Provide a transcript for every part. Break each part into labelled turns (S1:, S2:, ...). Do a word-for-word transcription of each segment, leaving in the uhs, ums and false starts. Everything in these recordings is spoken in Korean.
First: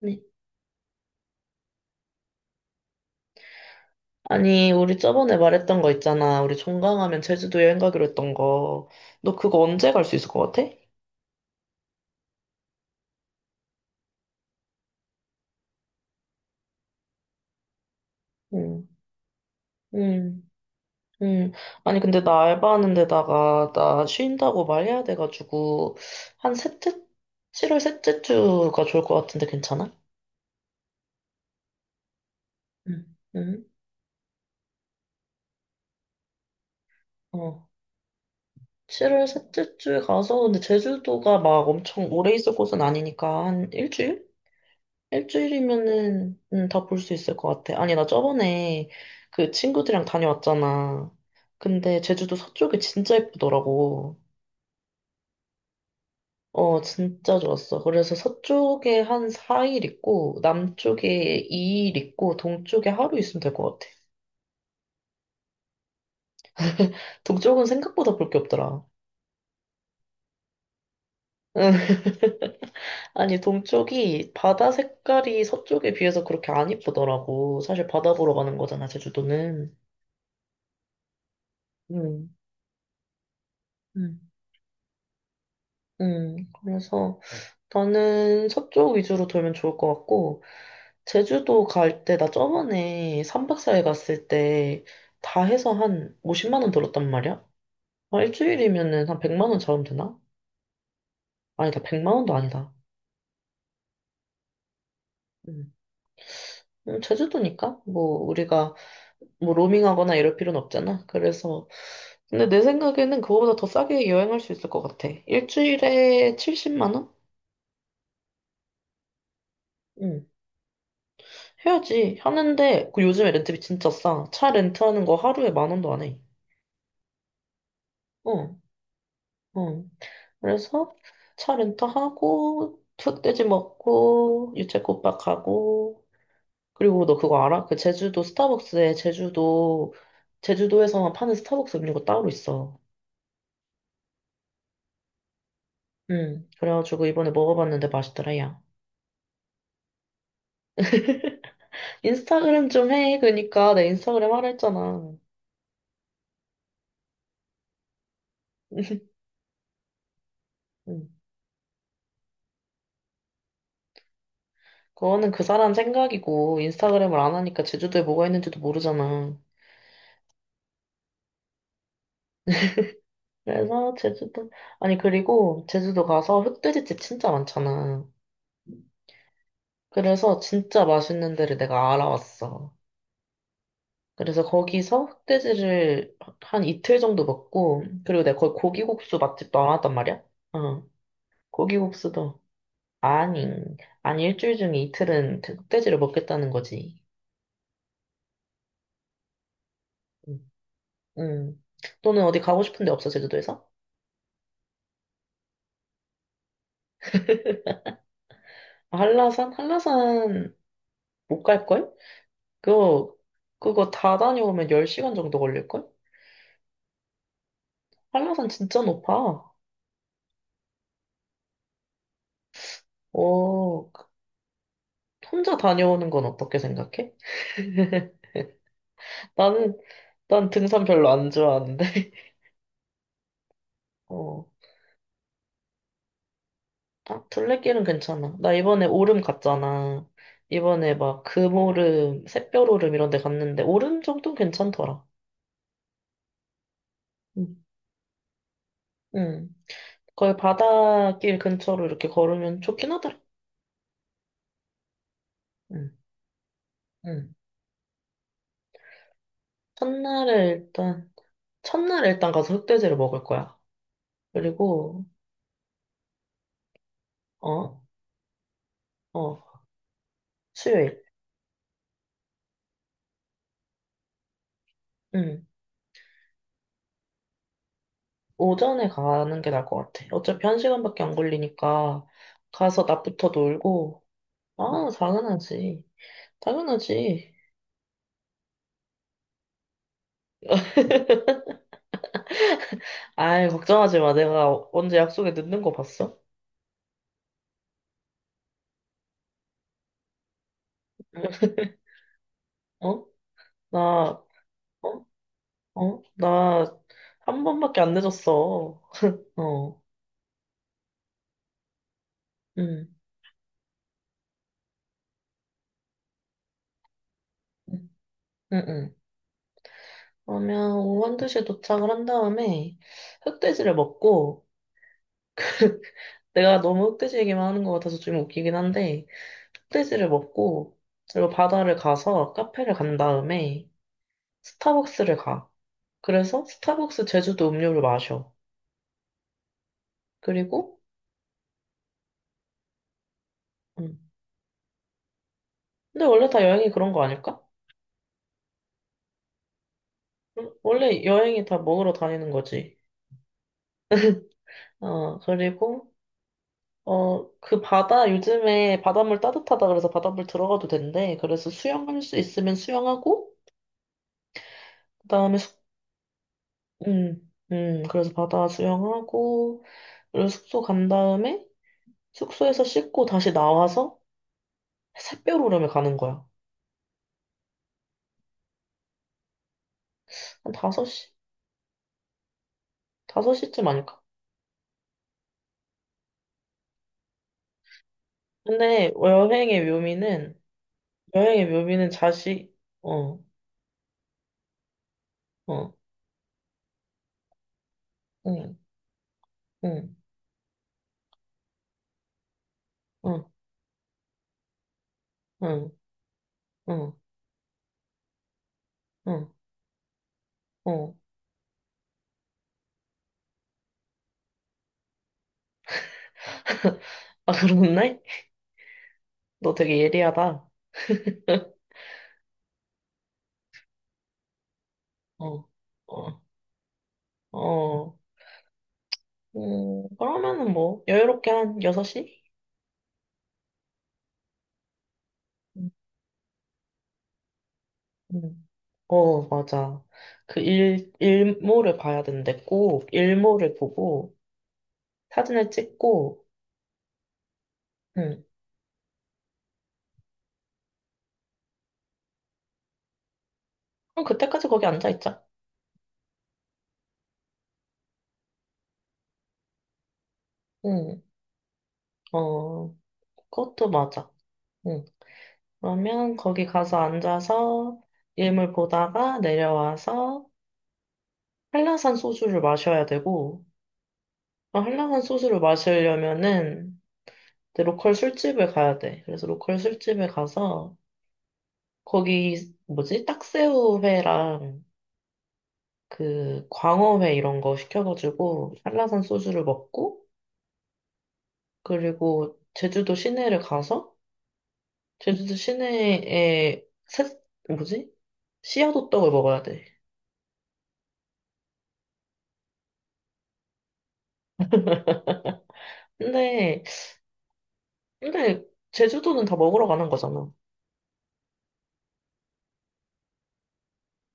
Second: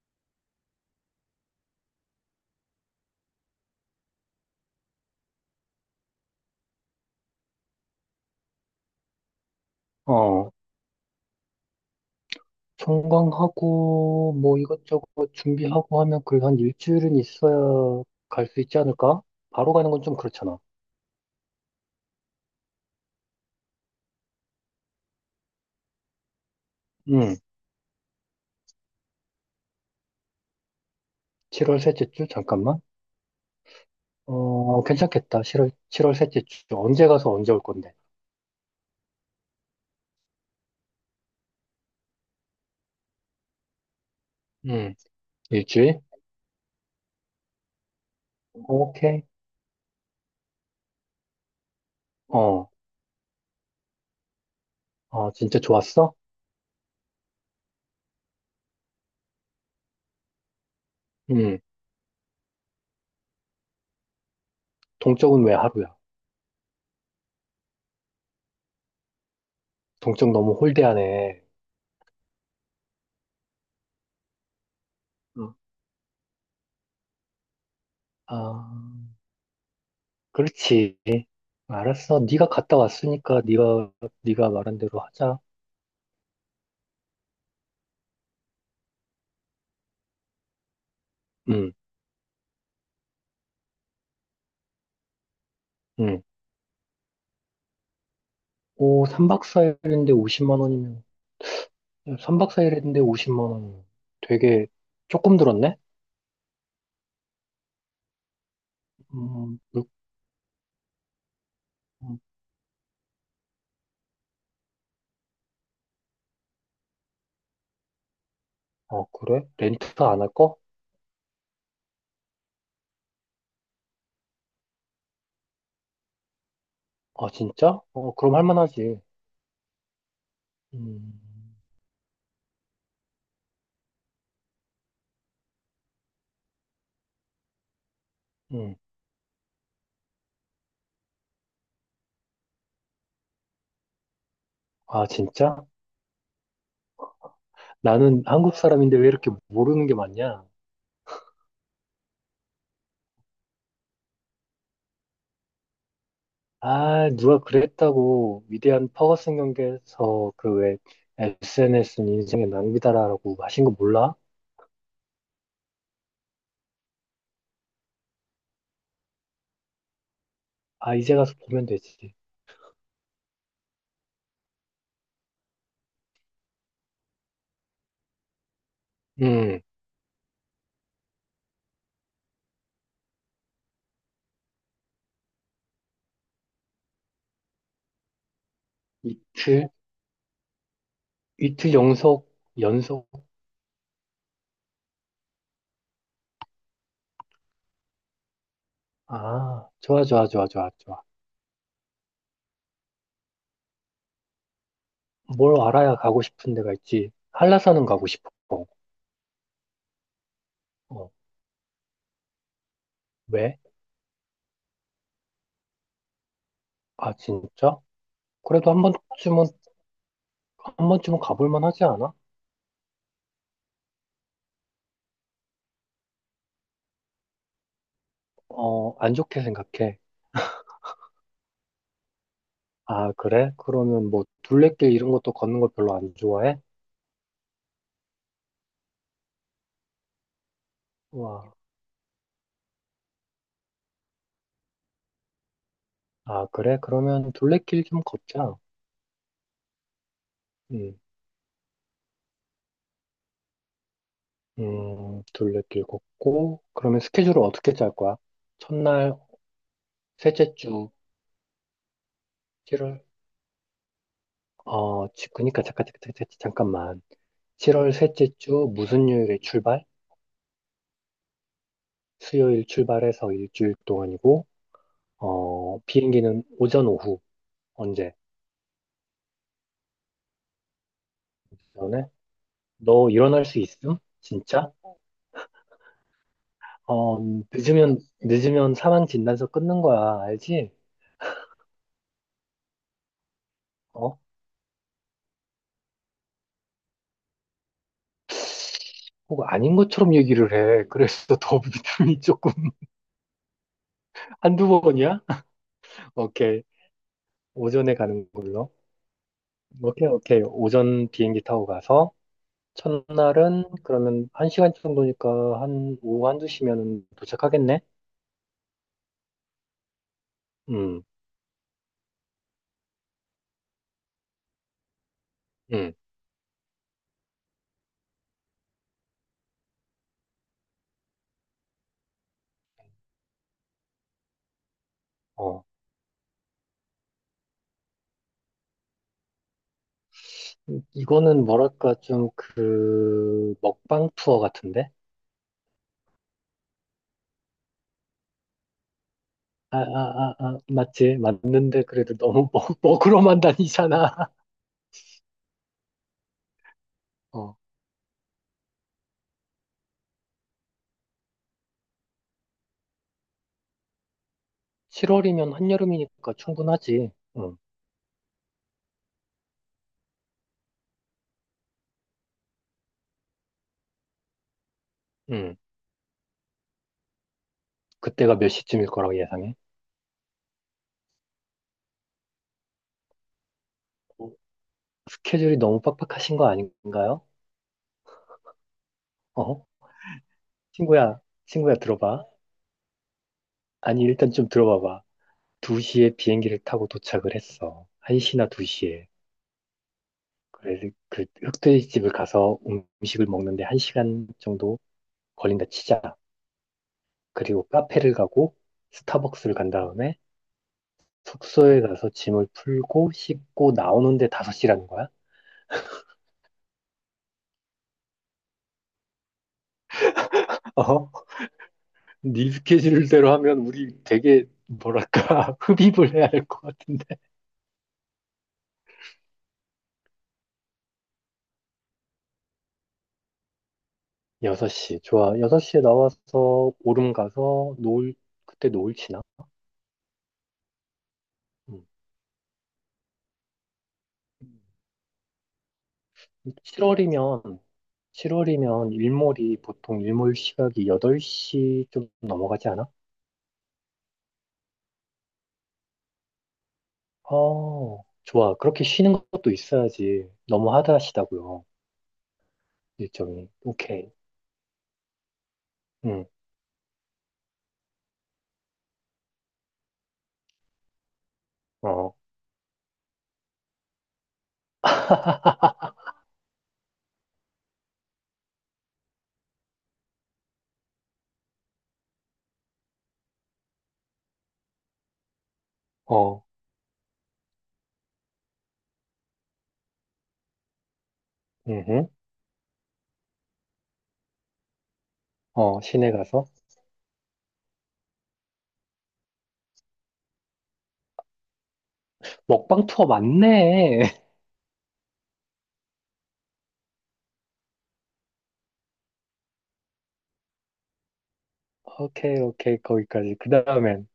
S1: 네. 아니, 우리 저번에 말했던 거 있잖아. 우리 종강하면 제주도 여행 가기로 했던 거. 너 그거 언제 갈 수 있을
S2: 어,
S1: 것 같아?
S2: 청강하고 뭐 이것저것 준비하고 하면 그래도 한 일주일은 있어야 갈 수 있지
S1: 응,
S2: 않을까? 바로 가는 건 좀
S1: 응,
S2: 그렇잖아.
S1: 응. 아니, 근데 나 알바하는 데다가 나 쉰다고 말해야 돼가지고, 한 셋째,
S2: 응,
S1: 칠월 셋째 주가 좋을 것 같은데 괜찮아?
S2: 칠월 셋째 주 잠깐만.
S1: 응, 응,
S2: 어, 괜찮겠다. 7월 칠월 셋째 주 언제 가서 언제 올
S1: 어.
S2: 건데?
S1: 칠월 셋째 주에 가서, 근데 제주도가 막 엄청 오래 있을 곳은 아니니까, 한 일주일?
S2: 응, 일주일?
S1: 일주일이면은 음, 다볼 수 있을 것 같아. 아니, 나 저번에
S2: 오케이.
S1: 그 친구들이랑 다녀왔잖아. 근데 제주도
S2: 어,
S1: 서쪽이 진짜 예쁘더라고.
S2: 아 진짜 좋았어?
S1: 어, 진짜 좋았어. 그래서 서쪽에 한 사 일 있고, 남쪽에
S2: 응,
S1: 이 일 있고, 동쪽에 하루 있으면 될 것 같아.
S2: 동쪽은 왜 하루야?
S1: 동쪽은 생각보다 볼 게 없더라.
S2: 동쪽 너무 홀대하네.
S1: 아니, 동쪽이 바다 색깔이
S2: 응.
S1: 서쪽에 비해서 그렇게 안 예쁘더라고. 사실 바다 보러 가는 거잖아,
S2: 아,
S1: 제주도는.
S2: 그렇지. 알았어.
S1: 음.
S2: 네가 갔다 왔으니까 네가
S1: 음.
S2: 네가 말한 대로 하자.
S1: 음, 그래서 나는 서쪽 위주로 돌면 좋을 것 같고, 제주도
S2: 응.
S1: 갈 때, 나 저번에 삼박사일 갔을 때, 다 해서 한
S2: 응.
S1: 오십만 원 들었단 말이야? 아,
S2: 오,
S1: 일주일이면은 한
S2: 삼 박
S1: 백만 원 잡으면
S2: 사 일인데
S1: 되나?
S2: 오십만 원이면,
S1: 아니다, 백만 원도
S2: 삼 박
S1: 아니다.
S2: 사 일인데 오십만 원이면 되게 조금
S1: 음,
S2: 들었네?
S1: 음, 제주도니까? 뭐, 우리가, 뭐,
S2: 음, 물-
S1: 로밍하거나 이럴 필요는 없잖아. 그래서,
S2: 음,
S1: 근데 내 생각에는 그거보다 더 싸게 여행할 수 있을 것 같아. 일주일에 칠십만 원?
S2: 어, 그래? 렌트 안
S1: 응,
S2: 할 거?
S1: 해야지. 하는데, 그 요즘에 렌트비 진짜 싸. 차 렌트하는 거 하루에 만 원도 안 해.
S2: 아, 진짜? 어, 그럼 할
S1: 응,
S2: 만하지.
S1: 응. 그래서
S2: 음,
S1: 차 렌트하고, 흑돼지 먹고, 유채꽃밭 가고, 그리고 너 그거 알아? 그 제주도
S2: 음.
S1: 스타벅스에 제주도, 제주도에서만 파는 스타벅스 음료가 따로 있어.
S2: 아, 진짜?
S1: 응, 그래가지고 이번에 먹어봤는데
S2: 나는
S1: 맛있더라,
S2: 한국
S1: 야.
S2: 사람인데 왜 이렇게 모르는 게 많냐?
S1: 인스타그램 좀 해. 그러니까 내 인스타그램 하라 했잖아.
S2: 아, 누가 그랬다고 위대한 퍼거슨 경기에서 그 왜
S1: 응.
S2: 에스엔에스는 인생의 낭비다라고 하신 거 몰라?
S1: 그거는 그 사람 생각이고, 인스타그램을 안 하니까 제주도에 뭐가 있는지도 모르잖아.
S2: 아, 이제 가서 보면 되지.
S1: 그래서 제주도, 아니, 그리고 제주도 가서 흑돼지집 진짜 많잖아.
S2: 음,
S1: 그래서 진짜 맛있는 데를 내가 알아왔어. 그래서 거기서 흑돼지를 한 이틀 정도 먹고, 그리고 내가 거기 고기국수 맛집도 알
S2: 이틀?
S1: 왔단 말이야? 응.
S2: 이틀 연속,
S1: 고기국수도.
S2: 연속.
S1: 아니, 아니, 일주일 중에 이틀은 흑돼지를 먹겠다는 거지.
S2: 아, 좋아, 좋아, 좋아,
S1: 응.
S2: 좋아, 좋아.
S1: 응. 너는 어디 가고 싶은 데 없어, 제주도에서?
S2: 뭘 알아야 가고 싶은 데가 있지. 한라산은 가고 싶어.
S1: 아, 한라산? 한라산
S2: 어,
S1: 못 갈걸? 그거,
S2: 왜?
S1: 그거 다 다녀오면 열 시간 정도 걸릴걸?
S2: 아, 진짜?
S1: 한라산
S2: 그래도
S1: 진짜
S2: 한
S1: 높아.
S2: 번쯤은, 한 번쯤은 가볼 만하지 않아?
S1: 오, 혼자 다녀오는 건 어떻게 생각해?
S2: 어, 안 좋게
S1: 나는
S2: 생각해.
S1: 난 등산 별로 안 좋아하는데.
S2: 아, 그래? 그러면 뭐,
S1: 어,
S2: 둘레길 이런 것도 걷는 걸 별로 안 좋아해?
S1: 아, 둘레길은 괜찮아. 나 이번에 오름 갔잖아. 이번에 막
S2: 와,
S1: 금오름, 샛별오름 이런 데 갔는데 오름 정도는 괜찮더라.
S2: 아, 그래? 그러면
S1: 응.
S2: 둘레길 좀 걷자.
S1: 응. 거의
S2: 음,
S1: 바닷길 근처로 이렇게 걸으면 좋긴 하더라.
S2: 음, 둘레길
S1: 응.
S2: 걷고, 그러면
S1: 응.
S2: 스케줄을 어떻게 짤 거야? 첫날,
S1: 첫날에
S2: 셋째 주,
S1: 일단 첫날에 일단 가서 흑돼지를
S2: 칠월,
S1: 먹을 거야. 그리고
S2: 어, 지- 그니까 잠깐, 잠깐, 잠깐, 잠깐만.
S1: 어,
S2: 칠월 셋째 주 무슨 요일에
S1: 어,
S2: 출발?
S1: 수요일.
S2: 수요일 출발해서 일주일 동안이고,
S1: 응.
S2: 어, 비행기는 오전 오후 언제?
S1: 오전에 가는 게 나을 것 같아. 어차피 한 시간밖에 안 걸리니까
S2: 너네?
S1: 가서
S2: 너
S1: 낮부터
S2: 일어날 수 있음?
S1: 놀고
S2: 진짜?
S1: 아, 당연하지.
S2: 어,
S1: 당연하지.
S2: 늦으면 늦으면 사망 진단서 끊는 거야, 알지?
S1: 아이, 걱정하지 마.
S2: 어?
S1: 내가 언제 약속에 늦는 거 봤어?
S2: 혹 아닌 것처럼 얘기를 해. 그래서 더 믿음이 조금
S1: 어? 나,
S2: 한두
S1: 어?
S2: 번이야?
S1: 어?
S2: 오케이.
S1: 나 한 번밖에 안
S2: 오전에 가는 걸로.
S1: 늦었어. 어,
S2: 오케이, 오케이. 오전 비행기 타고 가서
S1: 응,
S2: 첫날은 그러면 한 시간 정도니까 한 오후 한두 시면은 도착하겠네?
S1: 응, 응. 응. 그러면
S2: 음,
S1: 오후 한두시에 도착을 한 다음에 흑돼지를 먹고,
S2: 음,
S1: 내가 너무 흑돼지 얘기만 하는 것 같아서 좀 웃기긴 한데, 흑돼지를 먹고, 그리고 바다를 가서 카페를 간 다음에 스타벅스를 가.
S2: 어.
S1: 그래서 스타벅스 제주도 음료를 마셔. 그리고,
S2: 이거는 뭐랄까 좀 그
S1: 응.
S2: 먹방 투어 같은데?
S1: 근데 원래 다 여행이 그런 거 아닐까?
S2: 아, 아, 아,
S1: 응?
S2: 아,
S1: 원래
S2: 맞지?
S1: 여행이 다
S2: 맞는데
S1: 먹으러
S2: 그래도
S1: 다니는
S2: 너무
S1: 거지.
S2: 먹, 먹으러만 다니잖아.
S1: 어, 그리고, 어,
S2: 어.
S1: 그 바다, 요즘에 바닷물 따뜻하다 그래서 바닷물 들어가도 된대. 그래서 수영할 수 있으면 수영하고, 그 다음에
S2: 칠월이면
S1: 숙,
S2: 한여름이니까 충분하지.
S1: 음,
S2: 응,
S1: 음, 그래서 바다 수영하고, 그리고 숙소 간 다음에 숙소에서 씻고 다시 나와서 샛별
S2: 응,
S1: 오름에 가는 거야.
S2: 그때가 몇 시쯤일 거라고 예상해?
S1: 한 다섯 시? 다섯 시쯤 아닐까?
S2: 어, 스케줄이 너무 빡빡하신 거 아닌가요?
S1: 근데 여행의
S2: 어?
S1: 묘미는,
S2: 친구야,
S1: 여행의
S2: 친구야
S1: 묘미는
S2: 들어봐.
S1: 자식, 어,
S2: 아니 일단 좀 들어봐봐.
S1: 어,
S2: 두 시에 비행기를 타고 도착을 했어. 한 시나
S1: 응.
S2: 두 시에.
S1: 응.
S2: 그래서 그 흑돼지집을 가서
S1: 응,
S2: 음식을 먹는데 한 시간 정도 걸린다
S1: 응,
S2: 치자.
S1: 응,
S2: 그리고 카페를 가고
S1: 응,
S2: 스타벅스를 간 다음에
S1: 어.
S2: 숙소에 가서 짐을 풀고 씻고 나오는데 다섯 시라는 거야?
S1: 아, 그렇네? 너 되게 예리하다.
S2: 어? 네 스케줄대로 하면 우리 되게 뭐랄까
S1: 어,
S2: 흡입을
S1: 어,
S2: 해야 할 것 같은데
S1: 어. 음, 그러면은 뭐, 여유롭게 한 여섯 시?
S2: 여섯 시 좋아,
S1: 음,
S2: 여섯 시에 나와서 오름 가서 노을,
S1: 음.
S2: 그때 노을
S1: 어,
S2: 치나?
S1: 맞아. 그 일, 일몰을
S2: 음.
S1: 봐야 되는데 꼭 일몰을 보고 사진을 찍고,
S2: 칠월이면
S1: 응.
S2: 칠월이면 일몰이 보통 일몰 시각이 여덟 시 좀 넘어가지 않아?
S1: 그럼 그때까지 거기 앉아있자.
S2: 어, 좋아. 그렇게 쉬는 것도 있어야지. 너무
S1: 응,
S2: 하드하시다고요.
S1: 어,
S2: 일정이.
S1: 그것도 맞아.
S2: 오케이.
S1: 응. 그러면
S2: 응.
S1: 거기 가서 앉아서 일몰 보다가 내려와서 한라산
S2: 어,
S1: 소주를 마셔야 되고, 어, 한라산 소주를 마시려면은 이제 로컬 술집을 가야 돼. 그래서 로컬 술집에 가서 거기 뭐지? 딱새우회랑
S2: 어,
S1: 그 광어회 이런 거 시켜가지고 한라산 소주를 먹고
S2: 응.
S1: 그리고 제주도 시내를 가서 제주도
S2: 어, 시내 가서
S1: 시내에 새, 뭐지? 씨앗호떡을 먹어야 돼.
S2: 먹방 투어 맞네.
S1: 근데 근데 제주도는 다 먹으러 가는 거잖아.
S2: 오케이, 오케이. 거기까지. 그 다음엔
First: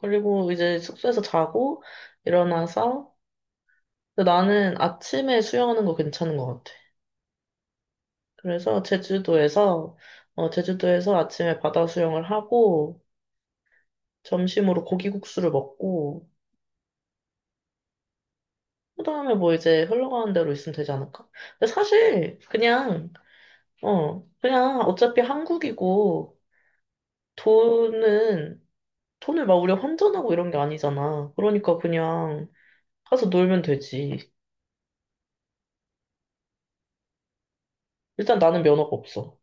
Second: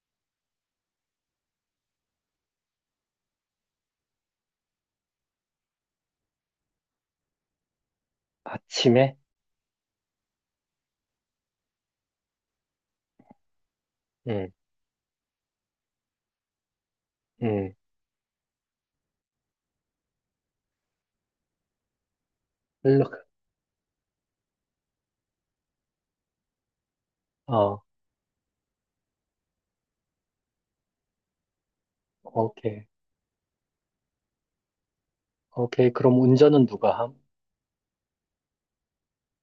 S1: 그리고 이제 숙소에서 자고 일어나서 근데 나는 아침에 수영하는 거 괜찮은 것 같아. 그래서
S2: 아침에
S1: 제주도에서, 어, 제주도에서 아침에 바다 수영을 하고,
S2: 응,
S1: 점심으로 고기국수를 먹고,
S2: 응.
S1: 그다음에 뭐 이제 흘러가는 대로 있으면 되지 않을까? 근데 사실,
S2: 일로
S1: 그냥,
S2: 가.
S1: 어, 그냥 어차피 한국이고,
S2: 어,
S1: 돈은, 돈을 막 우리가 환전하고 이런 게 아니잖아. 그러니까 그냥
S2: 오케이.
S1: 가서 놀면 되지.
S2: 오케이. 그럼 운전은 누가 함?
S1: 일단 나는 면허가 없어.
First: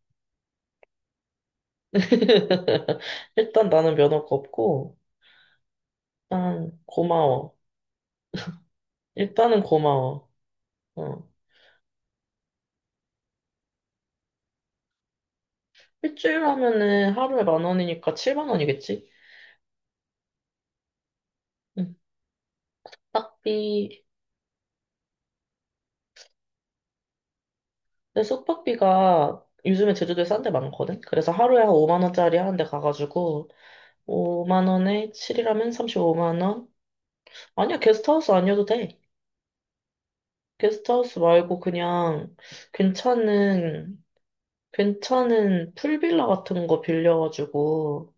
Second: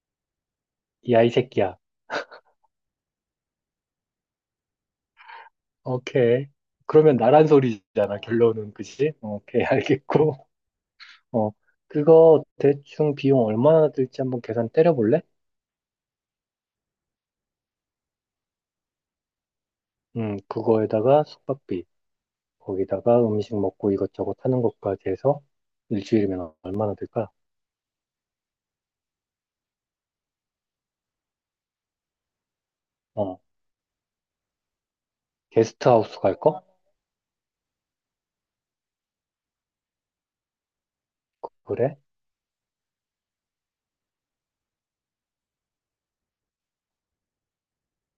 S2: 이 아이 새끼야.
S1: 일단 나는 면허가 없고,
S2: 오케이.
S1: 일단
S2: 그러면 나란
S1: 고마워.
S2: 소리잖아, 결론은. 그지?
S1: 일단은
S2: 오케이,
S1: 고마워.
S2: 알겠고.
S1: 어.
S2: 어, 그거 대충 비용 얼마나 들지 한번 계산 때려볼래?
S1: 일주일 하면은 하루에 만 원이니까 칠만 원이겠지?
S2: 음, 그거에다가 숙박비,
S1: 응.
S2: 거기다가 음식
S1: 숙박비.
S2: 먹고 이것저것 하는 것까지 해서 일주일이면 얼마나 들까?
S1: 근데 숙박비가 요즘에 제주도에 싼 데 많거든? 그래서 하루에 한 오만 원짜리 하는데
S2: 어,
S1: 가가지고 오만 원에 칠이라면
S2: 게스트하우스 갈
S1: 삼십오만
S2: 거?
S1: 원? 아니야, 게스트하우스 아니어도 돼. 게스트하우스 말고
S2: 그래?
S1: 그냥 괜찮은, 괜찮은 풀빌라 같은 거 빌려가지고.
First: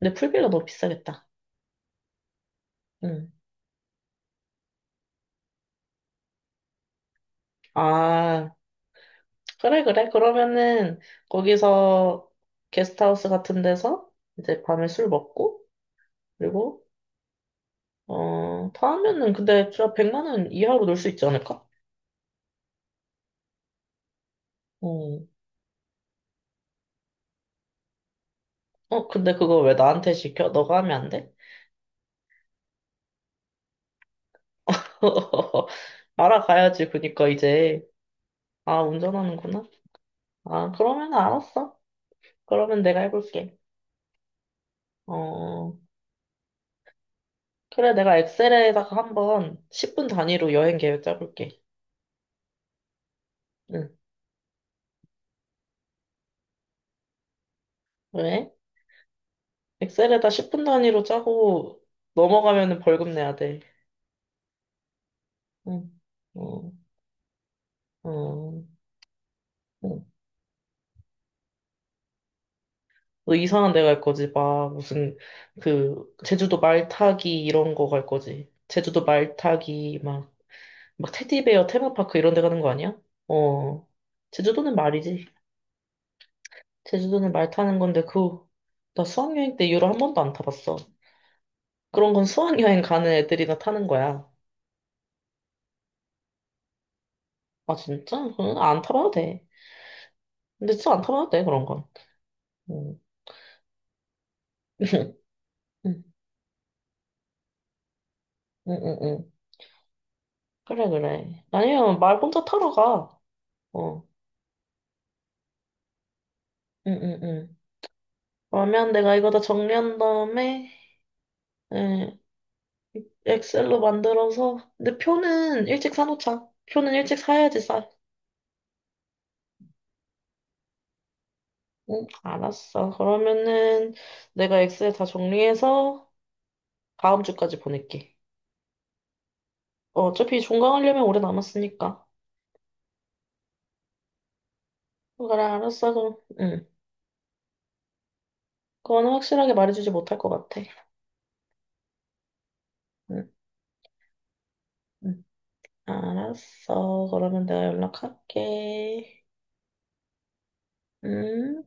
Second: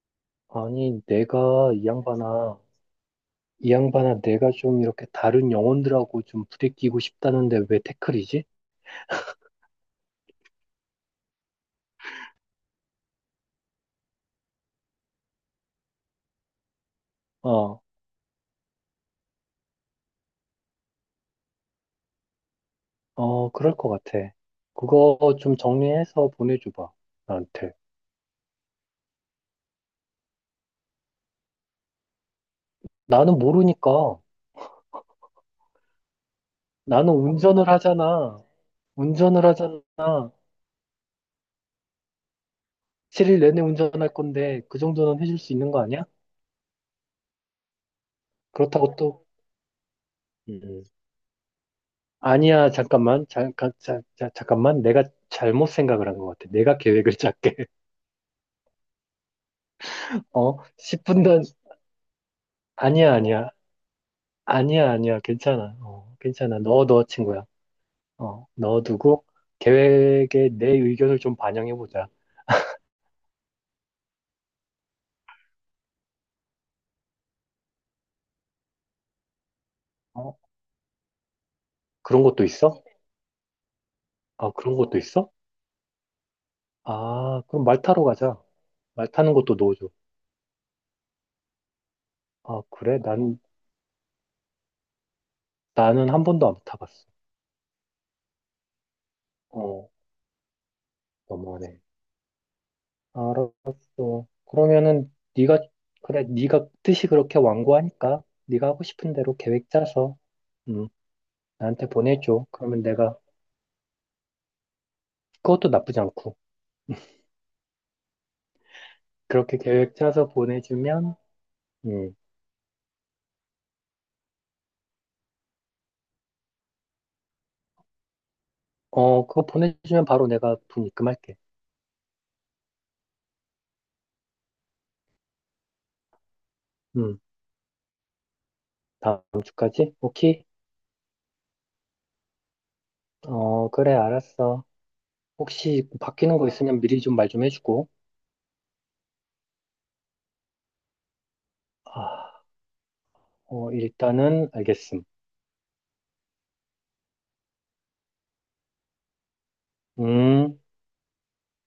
S1: 근데 풀빌라 너무
S2: 아니,
S1: 비싸겠다.
S2: 내가 이 양반아,
S1: 응.
S2: 이 양반아, 내가 좀 이렇게 다른 영혼들하고 좀 부대끼고 싶다는데 왜 태클이지?
S1: 아, 그래, 그래. 그러면은 거기서 게스트하우스 같은 데서 이제 밤에 술 먹고 그리고
S2: 어,
S1: 어, 다 하면은 근데 진짜 백만 원 이하로 놀 수 있지 않을까?
S2: 어, 그럴 것 같아.
S1: 어.
S2: 그거 좀 정리해서 보내줘봐, 나한테.
S1: 어, 근데 그거 왜 나한테 시켜? 너가 하면 안 돼?
S2: 나는 모르니까.
S1: 알아가야지.
S2: 나는
S1: 그니까
S2: 운전을
S1: 이제
S2: 하잖아.
S1: 아,
S2: 운전을
S1: 운전하는구나.
S2: 하잖아.
S1: 아, 그러면 알았어. 그러면 내가
S2: 칠 일
S1: 해볼게.
S2: 내내 운전할 건데, 그 정도는 해줄 수 있는
S1: 어.
S2: 거 아니야?
S1: 그래, 내가 엑셀에다가
S2: 그렇다고 또,
S1: 한번 십 분 단위로 여행
S2: 음,
S1: 계획 짜볼게.
S2: 아니야, 잠깐만. 잠깐,
S1: 응.
S2: 자, 자, 잠깐만. 내가 잘못 생각을 한 것 같아. 내가 계획을 짰게.
S1: 왜? 엑셀에다
S2: 어,
S1: 십 분 단위로
S2: 십 분 전,
S1: 짜고 넘어가면은 벌금
S2: 아니야,
S1: 내야
S2: 아니야.
S1: 돼.
S2: 아니야, 아니야. 괜찮아.
S1: 응.
S2: 어, 괜찮아.
S1: 어,
S2: 넣어, 넣어, 친구야. 어,
S1: 어,
S2: 넣어두고,
S1: 어.
S2: 계획에 내 의견을 좀 반영해보자.
S1: 너 이상한 데 갈 거지. 막 무슨 그 제주도 말 타기 이런 거 갈 거지. 제주도 말 타기 막
S2: 어,
S1: 막 테디베어 테마파크
S2: 그런
S1: 이런 데
S2: 것도
S1: 가는 거
S2: 있어?
S1: 아니야? 어.
S2: 아,
S1: 제주도는
S2: 그런 것도
S1: 말이지.
S2: 있어?
S1: 제주도는
S2: 아,
S1: 말
S2: 그럼
S1: 타는
S2: 말
S1: 건데
S2: 타러 가자.
S1: 그 나
S2: 말 타는 것도
S1: 수학여행 때 이후로
S2: 넣어줘.
S1: 한 번도 안 타봤어. 그런 건
S2: 아,
S1: 수학여행
S2: 그래?
S1: 가는
S2: 난,
S1: 애들이나 타는 거야.
S2: 나는 한 번도 안 타봤어.
S1: 아 진짜? 그건 안 타봐도 돼.
S2: 어,
S1: 근데 진짜 안 타봐도 돼 그런
S2: 너무하네.
S1: 건. 음.
S2: 알았어. 그러면은, 네가,
S1: 응,
S2: 그래, 네가 뜻이 그렇게 완고하니까, 네가
S1: 응,
S2: 하고
S1: 응,
S2: 싶은
S1: 응,
S2: 대로 계획 짜서,
S1: 그래,
S2: 음,
S1: 그래.
S2: 나한테
S1: 아니면 말 혼자
S2: 보내줘.
S1: 타러
S2: 그러면 내가,
S1: 가. 어.
S2: 그것도 나쁘지 않고,
S1: 응, 응, 응. 그러면 내가 이거 다
S2: 그렇게 계획
S1: 정리한
S2: 짜서
S1: 다음에,
S2: 보내주면,
S1: 예,
S2: 음,
S1: 엑셀로 만들어서. 근데 표는 일찍 사놓자. 표는 일찍 사야지 싸.
S2: 어, 그거 보내주면 바로 내가 돈 입금할게.
S1: 응. 알았어. 그러면은 내가 엑셀 다 정리해서
S2: 음,
S1: 다음 주까지 보낼게.
S2: 다음 주까지?
S1: 어, 어차피
S2: 오케이?
S1: 종강하려면 오래 남았으니까.
S2: 어, 그래, 알았어.
S1: 그래,
S2: 혹시
S1: 알았어. 그럼,
S2: 바뀌는 거
S1: 응.
S2: 있으면 미리 좀 말 좀 해주고.
S1: 그건 확실하게 말해주지 못할 것 같아.
S2: 아,
S1: 응,
S2: 어, 일단은 알겠음.
S1: 응. 알았어. 그러면 내가 연락할게.
S2: 음.
S1: 음.